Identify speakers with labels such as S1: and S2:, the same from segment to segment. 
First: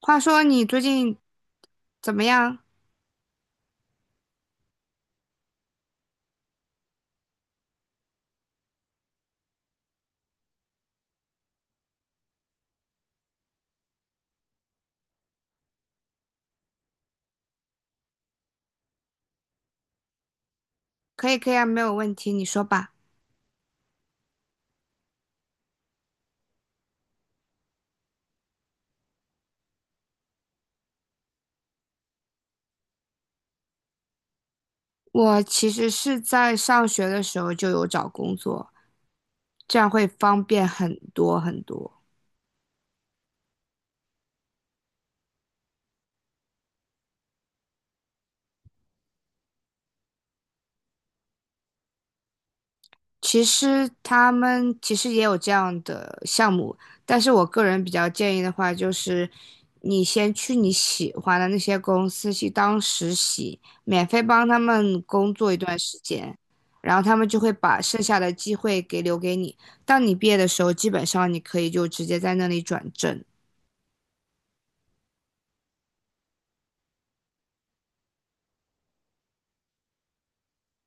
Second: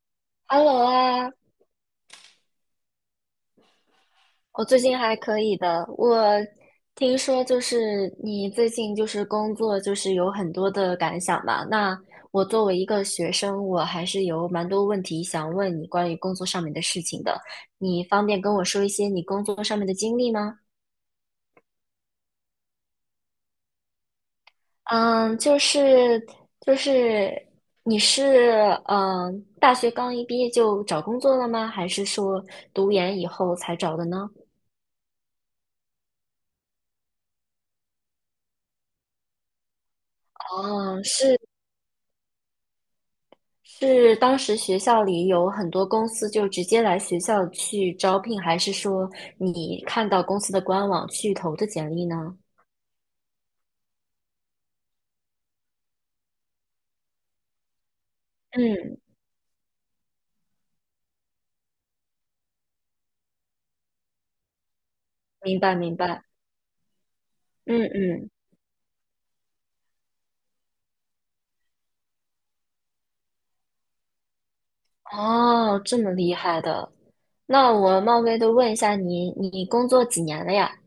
S1: 话说你最
S2: Hello
S1: 近
S2: 啊，
S1: 怎么样？
S2: 我最近还可以的。我听说就是你最近就是工作就是有很多的感想嘛。那我作为一个学生，我还是有蛮多问题想问你关于工作上面的事情的。你方便跟我说一些你工作上面的经历吗？
S1: 可以，可以啊，没有问题，你说吧。
S2: 嗯，就是你是大学刚一毕业就找工作了吗？还是说读研以后才找的呢？
S1: 我其实是在上学的时候就有找工作，这样会方便很
S2: 哦，
S1: 多
S2: 是。
S1: 很多。
S2: 是当时学校里有很多公司就直接来学校去招聘，还是说你看到公司的官网去投的简历呢？
S1: 其实他们其实也有这样的项目，但是我个人比较建议的话，就
S2: 嗯，
S1: 是你先去你喜欢的那些公司去当实习，免费帮他们工作一
S2: 明白
S1: 段
S2: 明
S1: 时
S2: 白，
S1: 间，然后他们就会把
S2: 嗯
S1: 剩下
S2: 嗯，
S1: 的机会给留给你。当你毕业的时候，基本上你可以就直接在那里转正。
S2: 哦，这么厉害的，那我冒昧的问一下你，你工作几年了呀？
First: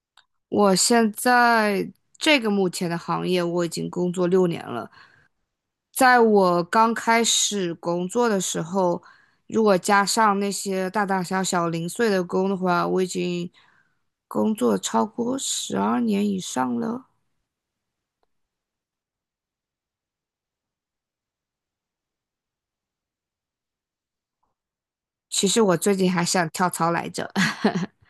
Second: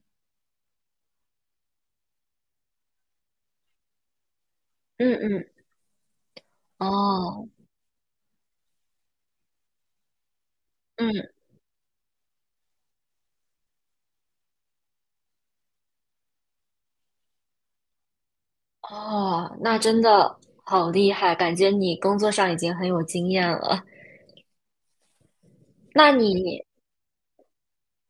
S1: 我现在这个目前的行业，我已经工作6年了。
S2: 嗯嗯，
S1: 在我刚开
S2: 哦，
S1: 始工作的时候，如果加上那些大
S2: 嗯。
S1: 大小小零碎的工的话，我已经工作超过12年以上了。
S2: 哦，那真的好厉害，感觉你工作上已经很有经验了。
S1: 其实我最近
S2: 那
S1: 还想
S2: 你
S1: 跳槽来着。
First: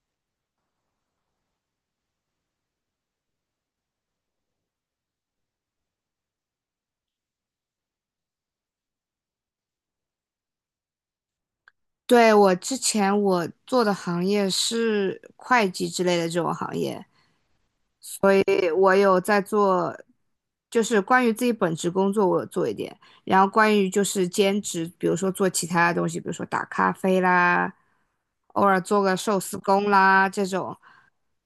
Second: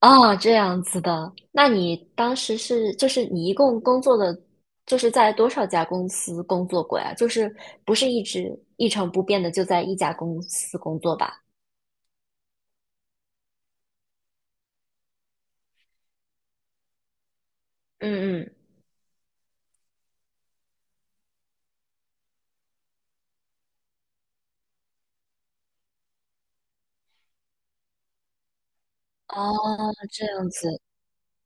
S2: 哦，这样子的。那你当时是，就是你一共工作的，就是在多少家公司工作过呀？就是不是一直一成不变的就在一家公司工作吧？
S1: 对，我之前我做的行业是会计之类的这种行业，
S2: 嗯嗯，
S1: 诶，我有在做，就是关于自己本职工作，我有做一点。然后关于就是兼职，比如说做其他的东西，比如说打咖啡啦，偶尔做个寿
S2: 哦，
S1: 司工
S2: 这
S1: 啦这
S2: 样
S1: 种。
S2: 子。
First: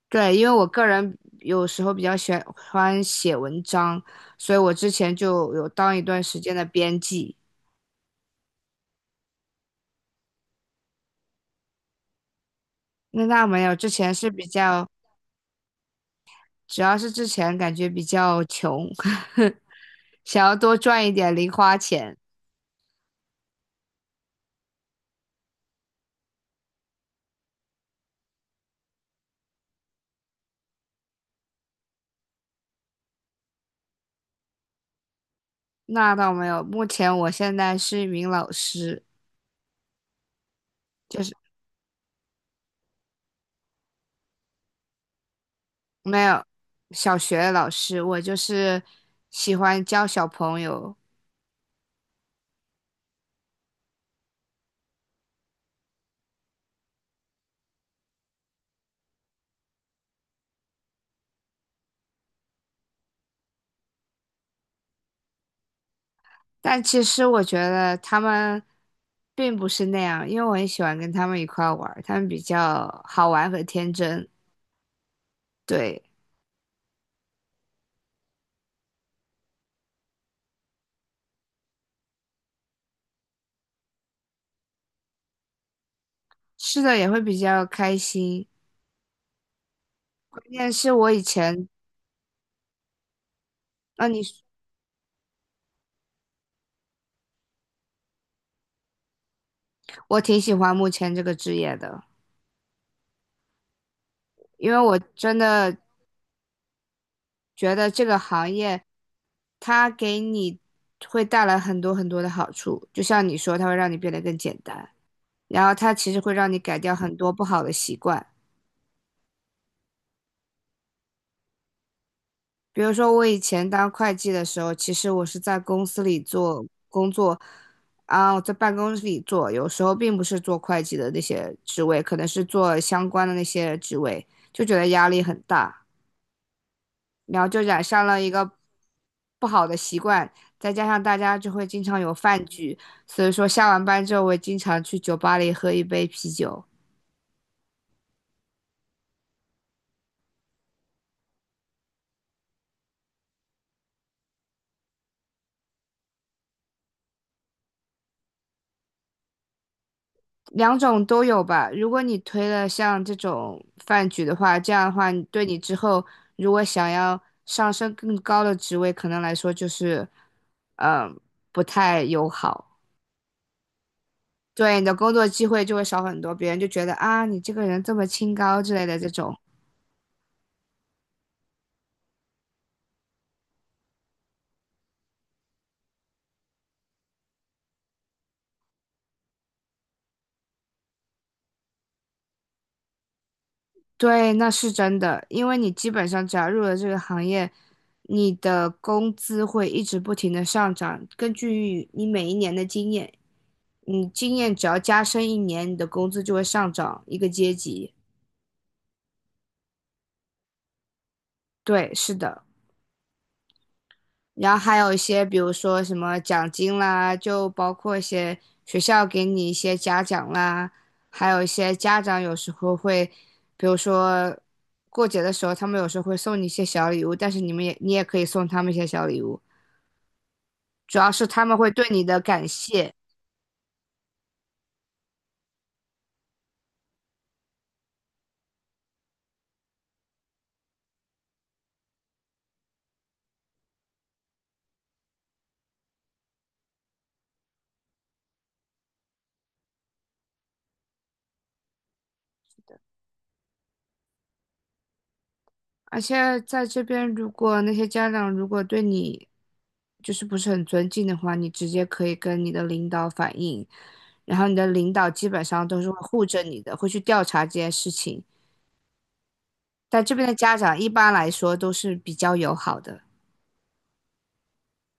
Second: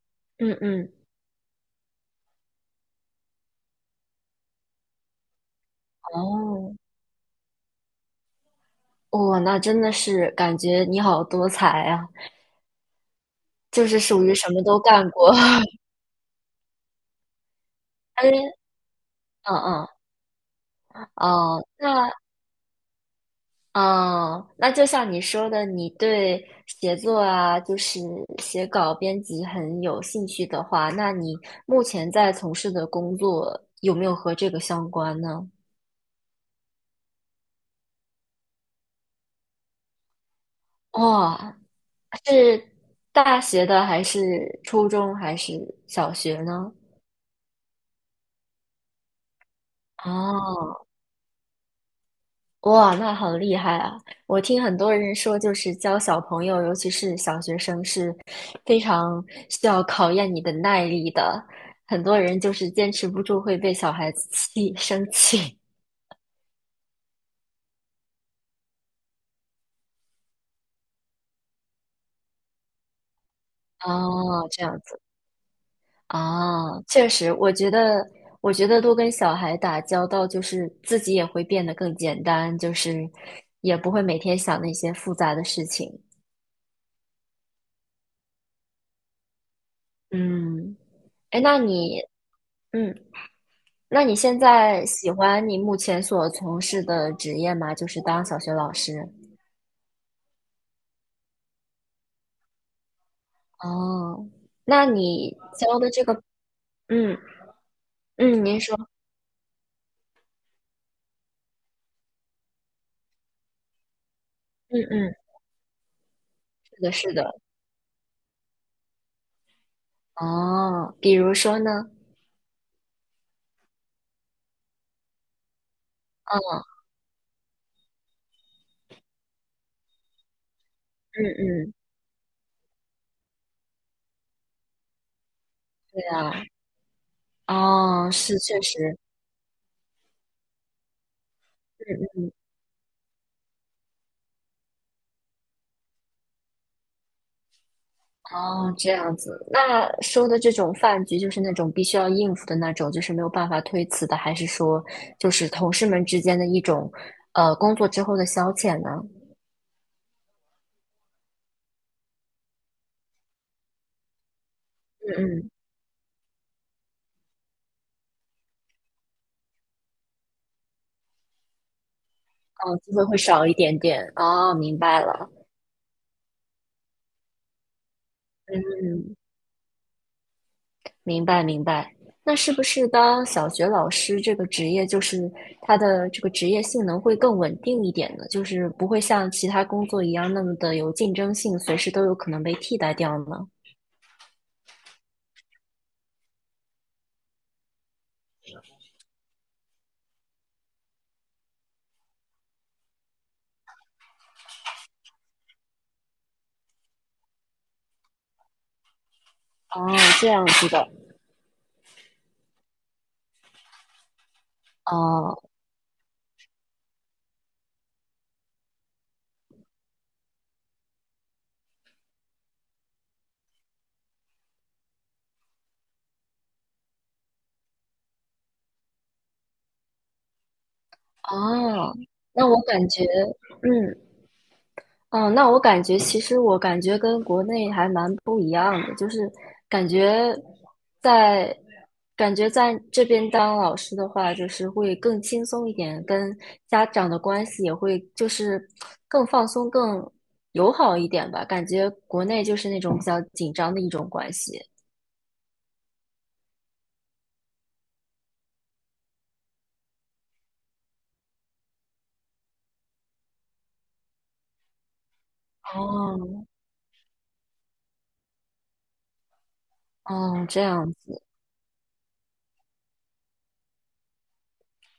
S1: 对，因为
S2: 嗯
S1: 我个
S2: 嗯，
S1: 人有时候比较喜欢写文章，所以我之前就有当一段时间的
S2: 哦，
S1: 编辑。
S2: 哇，那真的是感觉你好多才啊，
S1: 那那没有，
S2: 就
S1: 之
S2: 是
S1: 前
S2: 属
S1: 是
S2: 于
S1: 比
S2: 什么都
S1: 较，
S2: 干过。
S1: 主要是之前感觉比
S2: 哎，
S1: 较穷，
S2: 嗯嗯，
S1: 想要多赚一点零
S2: 哦，
S1: 花钱。
S2: 哦，那就像你说的，你对写作啊，就是写稿、编辑很有兴趣的话，那你目前在从事的工作有没有和这个相关呢？
S1: 那倒没有，目前我现在是一名老师，就是
S2: 哇，是大学的还是初中还是小
S1: 没
S2: 学
S1: 有
S2: 呢？
S1: 小学老师，我就是喜欢教小朋
S2: 哦，
S1: 友，
S2: 哇，那好厉害啊！我听很多人说，就是教小朋友，尤其是小学生，是非常需要考验你的耐力的。很多人就是坚持不住，会被小孩子生气。
S1: 但其实我觉得他们并不是那样，因为我很喜欢跟他们一块儿玩儿他们比较好玩和 天真，
S2: 哦，这样子
S1: 对，
S2: 啊，确实，我觉得多跟小孩打交道，就是自己也会变得更简单，就是也不会每天想那些复杂的事情。
S1: 是的也会比较开心。关键
S2: 嗯，
S1: 是我以
S2: 哎，
S1: 前，
S2: 嗯那
S1: 啊
S2: 你
S1: 你，
S2: 现在喜欢你目前所从事的职业吗？就是当小学老师。
S1: 我挺喜欢目前这个职业的，
S2: 哦，
S1: 因为
S2: 那
S1: 我
S2: 你
S1: 真的
S2: 教的这个，嗯
S1: 觉得这个
S2: 嗯，
S1: 行
S2: 您说，
S1: 业它给你会带来很多很多的好处，就像你说，它会让你变得更简
S2: 嗯
S1: 单，
S2: 嗯，
S1: 然后它其实会让你改
S2: 是的，
S1: 掉
S2: 是
S1: 很多
S2: 的。
S1: 不好的习惯。
S2: 哦，比如说呢？
S1: 比如说，我以前当会计的时候，其实我是在公司里做
S2: 嗯
S1: 工作，啊，我在办公室里做，有时候并不是做会计的那
S2: 嗯
S1: 些
S2: 嗯，
S1: 职位，可能是做相关的那些职位，就觉得压力很大。
S2: 对啊。
S1: 然后就染上
S2: 哦，
S1: 了一
S2: 是
S1: 个
S2: 确实，
S1: 不好的习惯，再加上大家就会经常
S2: 嗯
S1: 有
S2: 嗯，
S1: 饭局，所以说下完班之后，我经常去酒吧里喝一杯啤酒，
S2: 哦，这样子。那说的这种饭局，就是那种必须要应付的那种，就是没有办法推辞的，还是说就是同事们之间的一种，工作之后的消遣呢？
S1: 两种都有吧。如果你推了像这种饭局的话，这样的话你对
S2: 嗯。
S1: 你之后如果想要上升更高的职位，可能来说就是，嗯，不太友好。
S2: 哦，机会会少一点点。哦，
S1: 对
S2: 明
S1: 你的
S2: 白
S1: 工作
S2: 了。
S1: 机会就会少很多，别人就觉得啊，你这个人这么清高之类的这
S2: 嗯，
S1: 种。
S2: 明白明白。那是不是当小学老师这个职业，就是他的这个职业性能会更稳定一点呢？就是不会像其他工作一样那么的有竞争性，随时都有可能被替代掉呢？
S1: 对，那是真的，因为你基本上只要入了这个行业，你的工资会一直不停的上涨。根据你每一年的经验，你经验只要加深一年，你的工资就会上涨一个阶级。
S2: 哦，这样子的。
S1: 对，是的。然后还有一些，比
S2: 哦
S1: 如说什么奖金啦，就包括一些学校给你一些嘉奖啦，还有一些家长有时候会，比如说过节的时候，他们有时候会送你一些小礼物，但是你们也你也可以送他们一些小礼物，主要是他们会对
S2: 哦，
S1: 你的感
S2: 那我感
S1: 谢。
S2: 觉，嗯，嗯，那我感觉其实我感觉跟国内还蛮不一样的，就是感觉在感觉在这边当老师的话，就是会更轻松一点，跟家长的关系也会就是更放松、更友好一点吧。感觉国内就是那种比较紧张的一种关系。
S1: 而且在这边，如果那些家长如果对你就是不是很尊敬的话，你直接可以跟你的领导反映，然后你的领导基本上都是会护着
S2: 哦，
S1: 你的，会去调查这件事情。但这边的
S2: 哦，
S1: 家
S2: 这
S1: 长一
S2: 样。
S1: 般来说都是比较友好的，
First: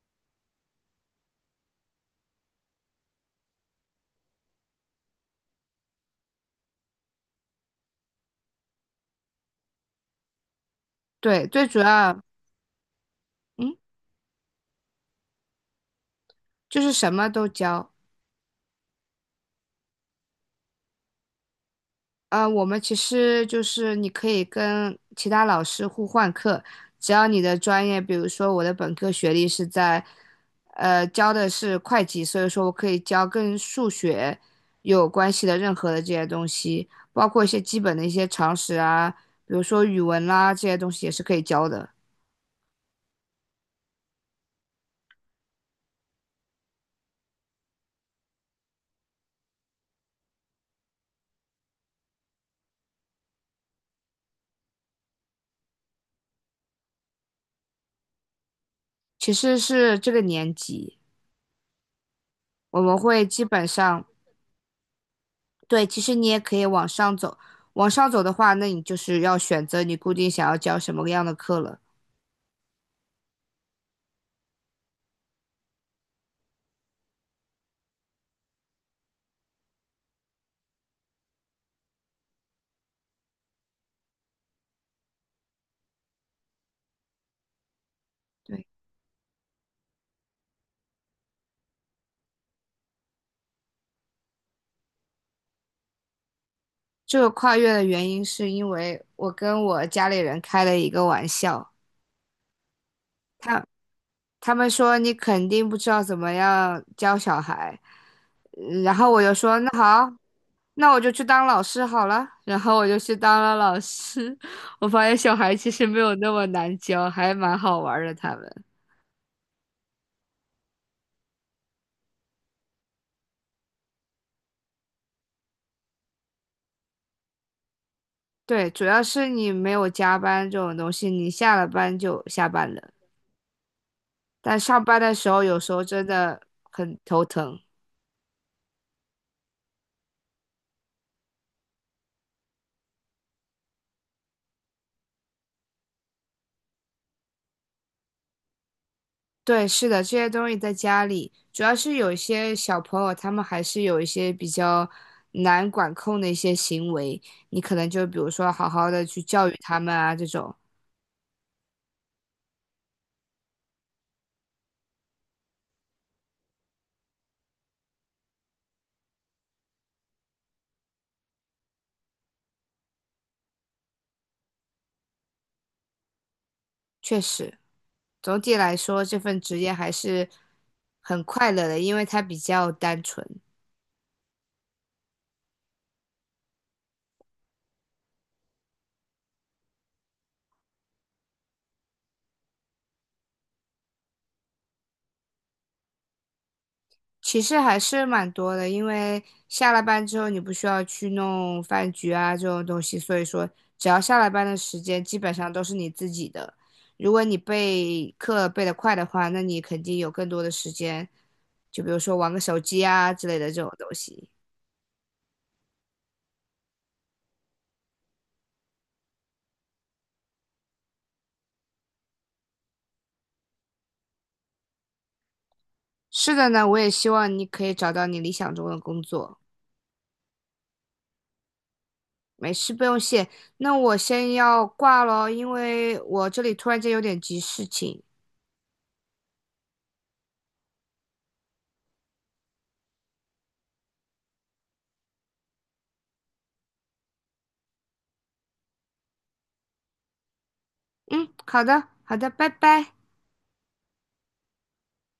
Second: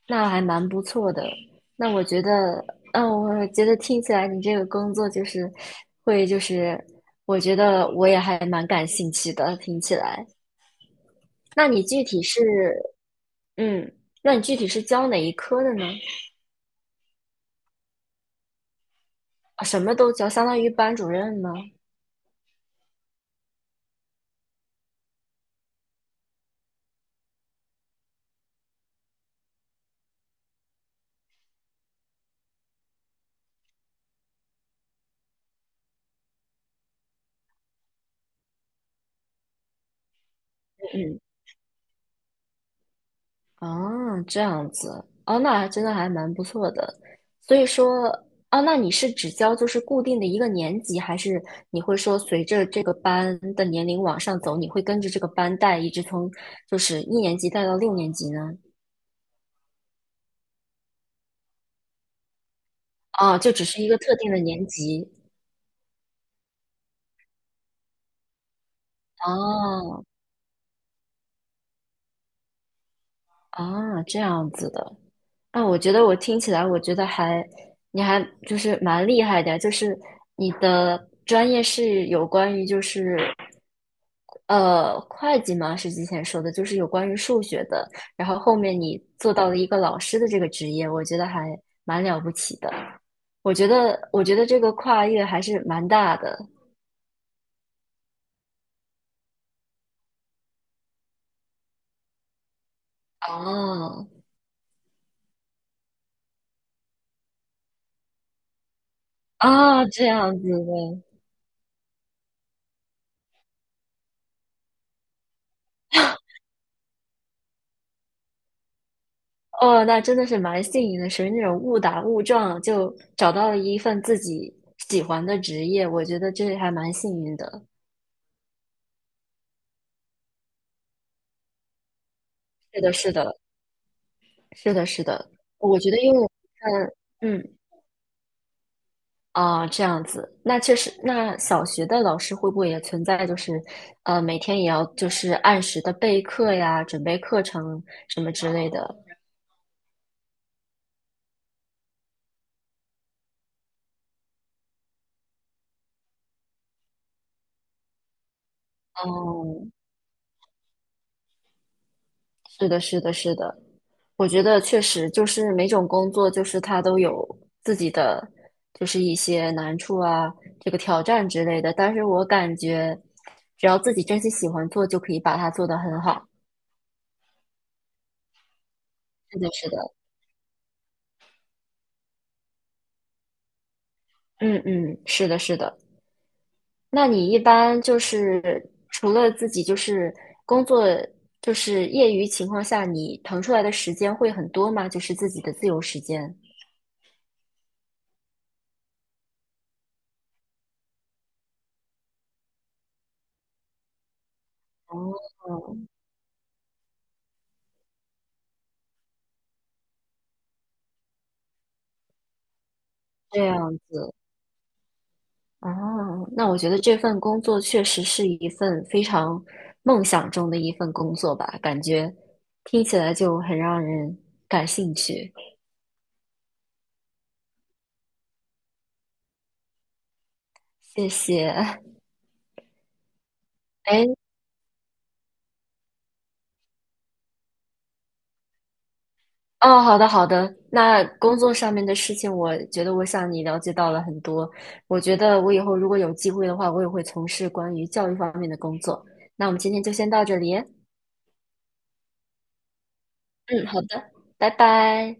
S2: 那还蛮不错的。那我觉得，嗯，我觉得听起来你这个工作就是会，就是我觉得我也还蛮感兴趣的。听起来，
S1: 对，最
S2: 那
S1: 主
S2: 你具
S1: 要，
S2: 体是，
S1: 嗯，
S2: 嗯，那你具体是教哪一科的呢？
S1: 就是什么都教。
S2: 啊什么都教，相当于班主任吗？
S1: 我们其实就是你可以跟其他老师互换课，只要你的专业，比如说我的本科学历是在，教的是会计，所以说我可以教跟数学有关系的任何的这些东西，包括一些基本的一些常识啊，比如说语文啦，这些东西也
S2: 嗯。
S1: 是可以教的。
S2: 啊，这样子，哦，那还真的还蛮不错的。所以说，哦，那你是只教就是固定的一个年级，还是你会说随着这个班的年龄往上走，你会跟着这个班带，一直从就是一年级带到六年级呢？
S1: 其实是这个年级，我们会
S2: 哦，
S1: 基
S2: 就只
S1: 本
S2: 是一个
S1: 上，
S2: 特定的年级。
S1: 对，其实你也可以往上走，往上走的话，那你就是要选择你
S2: 哦，
S1: 固定想要教什么样的课了。
S2: 啊，这样子的。啊，我觉得我听起来，我觉得还，你还就是蛮厉害的，就是你的专业是有关于就是会计吗？是之前说的，就是有关于数学的，然后后
S1: 对，
S2: 面你做到了一个老师的这个职业，我觉得还蛮了不起的。我觉得这个跨越还是蛮大的。
S1: 这个跨越的原因是因为我跟我家里人开了一个玩笑，他
S2: 哦，
S1: 他们说你肯定不知道怎么样教小孩，嗯然后我就说那
S2: 啊，这
S1: 好，
S2: 样子
S1: 那我
S2: 的，
S1: 就去当老师好了，然后我就去当了老师，我发现小孩其实没有那么难教，还蛮好玩儿的他们。
S2: 哦，那真的是蛮幸运的，属于那种误打误撞就找到了一份自己喜欢的职业，我觉得这还蛮幸运的。
S1: 对，主要是你没有加班这种东西，你下了班就下班
S2: 是
S1: 了，
S2: 的，是的，
S1: 但
S2: 是
S1: 上
S2: 的，
S1: 班
S2: 是
S1: 的时
S2: 的，
S1: 候有时
S2: 我
S1: 候
S2: 觉得
S1: 真
S2: 因为
S1: 的很头
S2: 嗯嗯，
S1: 疼。
S2: 啊，这样子，那确实，那小学的老师会不会也存在，就是每天也要就是按时的备课呀，准备课程什么之类的？
S1: 对，是的，这些东西在家里，主要是有一些小朋友，他们还是有一些比较难管控的一些行为，你可能就比如说好好的去教育
S2: 哦，
S1: 他们啊，这种
S2: 是的，是的，是的。我觉得确实就是每种工作，就是它都有自己的，就是一些难处啊，这个挑战之类的。但是我感觉，只要自己真心喜欢做，就可以把它做得很好。
S1: 确实，总体来说这
S2: 是
S1: 份
S2: 的，
S1: 职
S2: 是
S1: 业
S2: 的，
S1: 还是很快乐的，因为它比较单纯。
S2: 嗯嗯，是的，是的。那你一般就是除了自己就是工作，就是业余情况下，你腾出来的时间会很多吗？就是自己的自由时间。
S1: 其实还是蛮多的，因为下了班之后你不需要去弄饭局啊这种东西，所以说只要下了班的时间基本上都是
S2: 哦，
S1: 你自己的。如果你备课备得快的话，那你肯定有更多的时间，就比如说玩个手机啊之类
S2: 这
S1: 的这种
S2: 样
S1: 东
S2: 子，
S1: 西。
S2: 哦，那我觉得这份工作确实是一份非常梦想中的一份工作吧，感觉听起来就很让人感兴趣。
S1: 是的呢，我也希望你可以找到你理想中的工作。
S2: 谢谢。
S1: 没事，不用谢。那我
S2: 哎，
S1: 先要挂咯，因为我这里突然间有点急事情。
S2: 哦，好的好的，那工作上面的事情，我觉得我向你了解到了很多。我觉得我以后如果有机会的话，我也会从事关于教育方面的工作。那我们今天就先到这里。
S1: 嗯，好的，好的，拜拜。
S2: 嗯，好的，拜拜。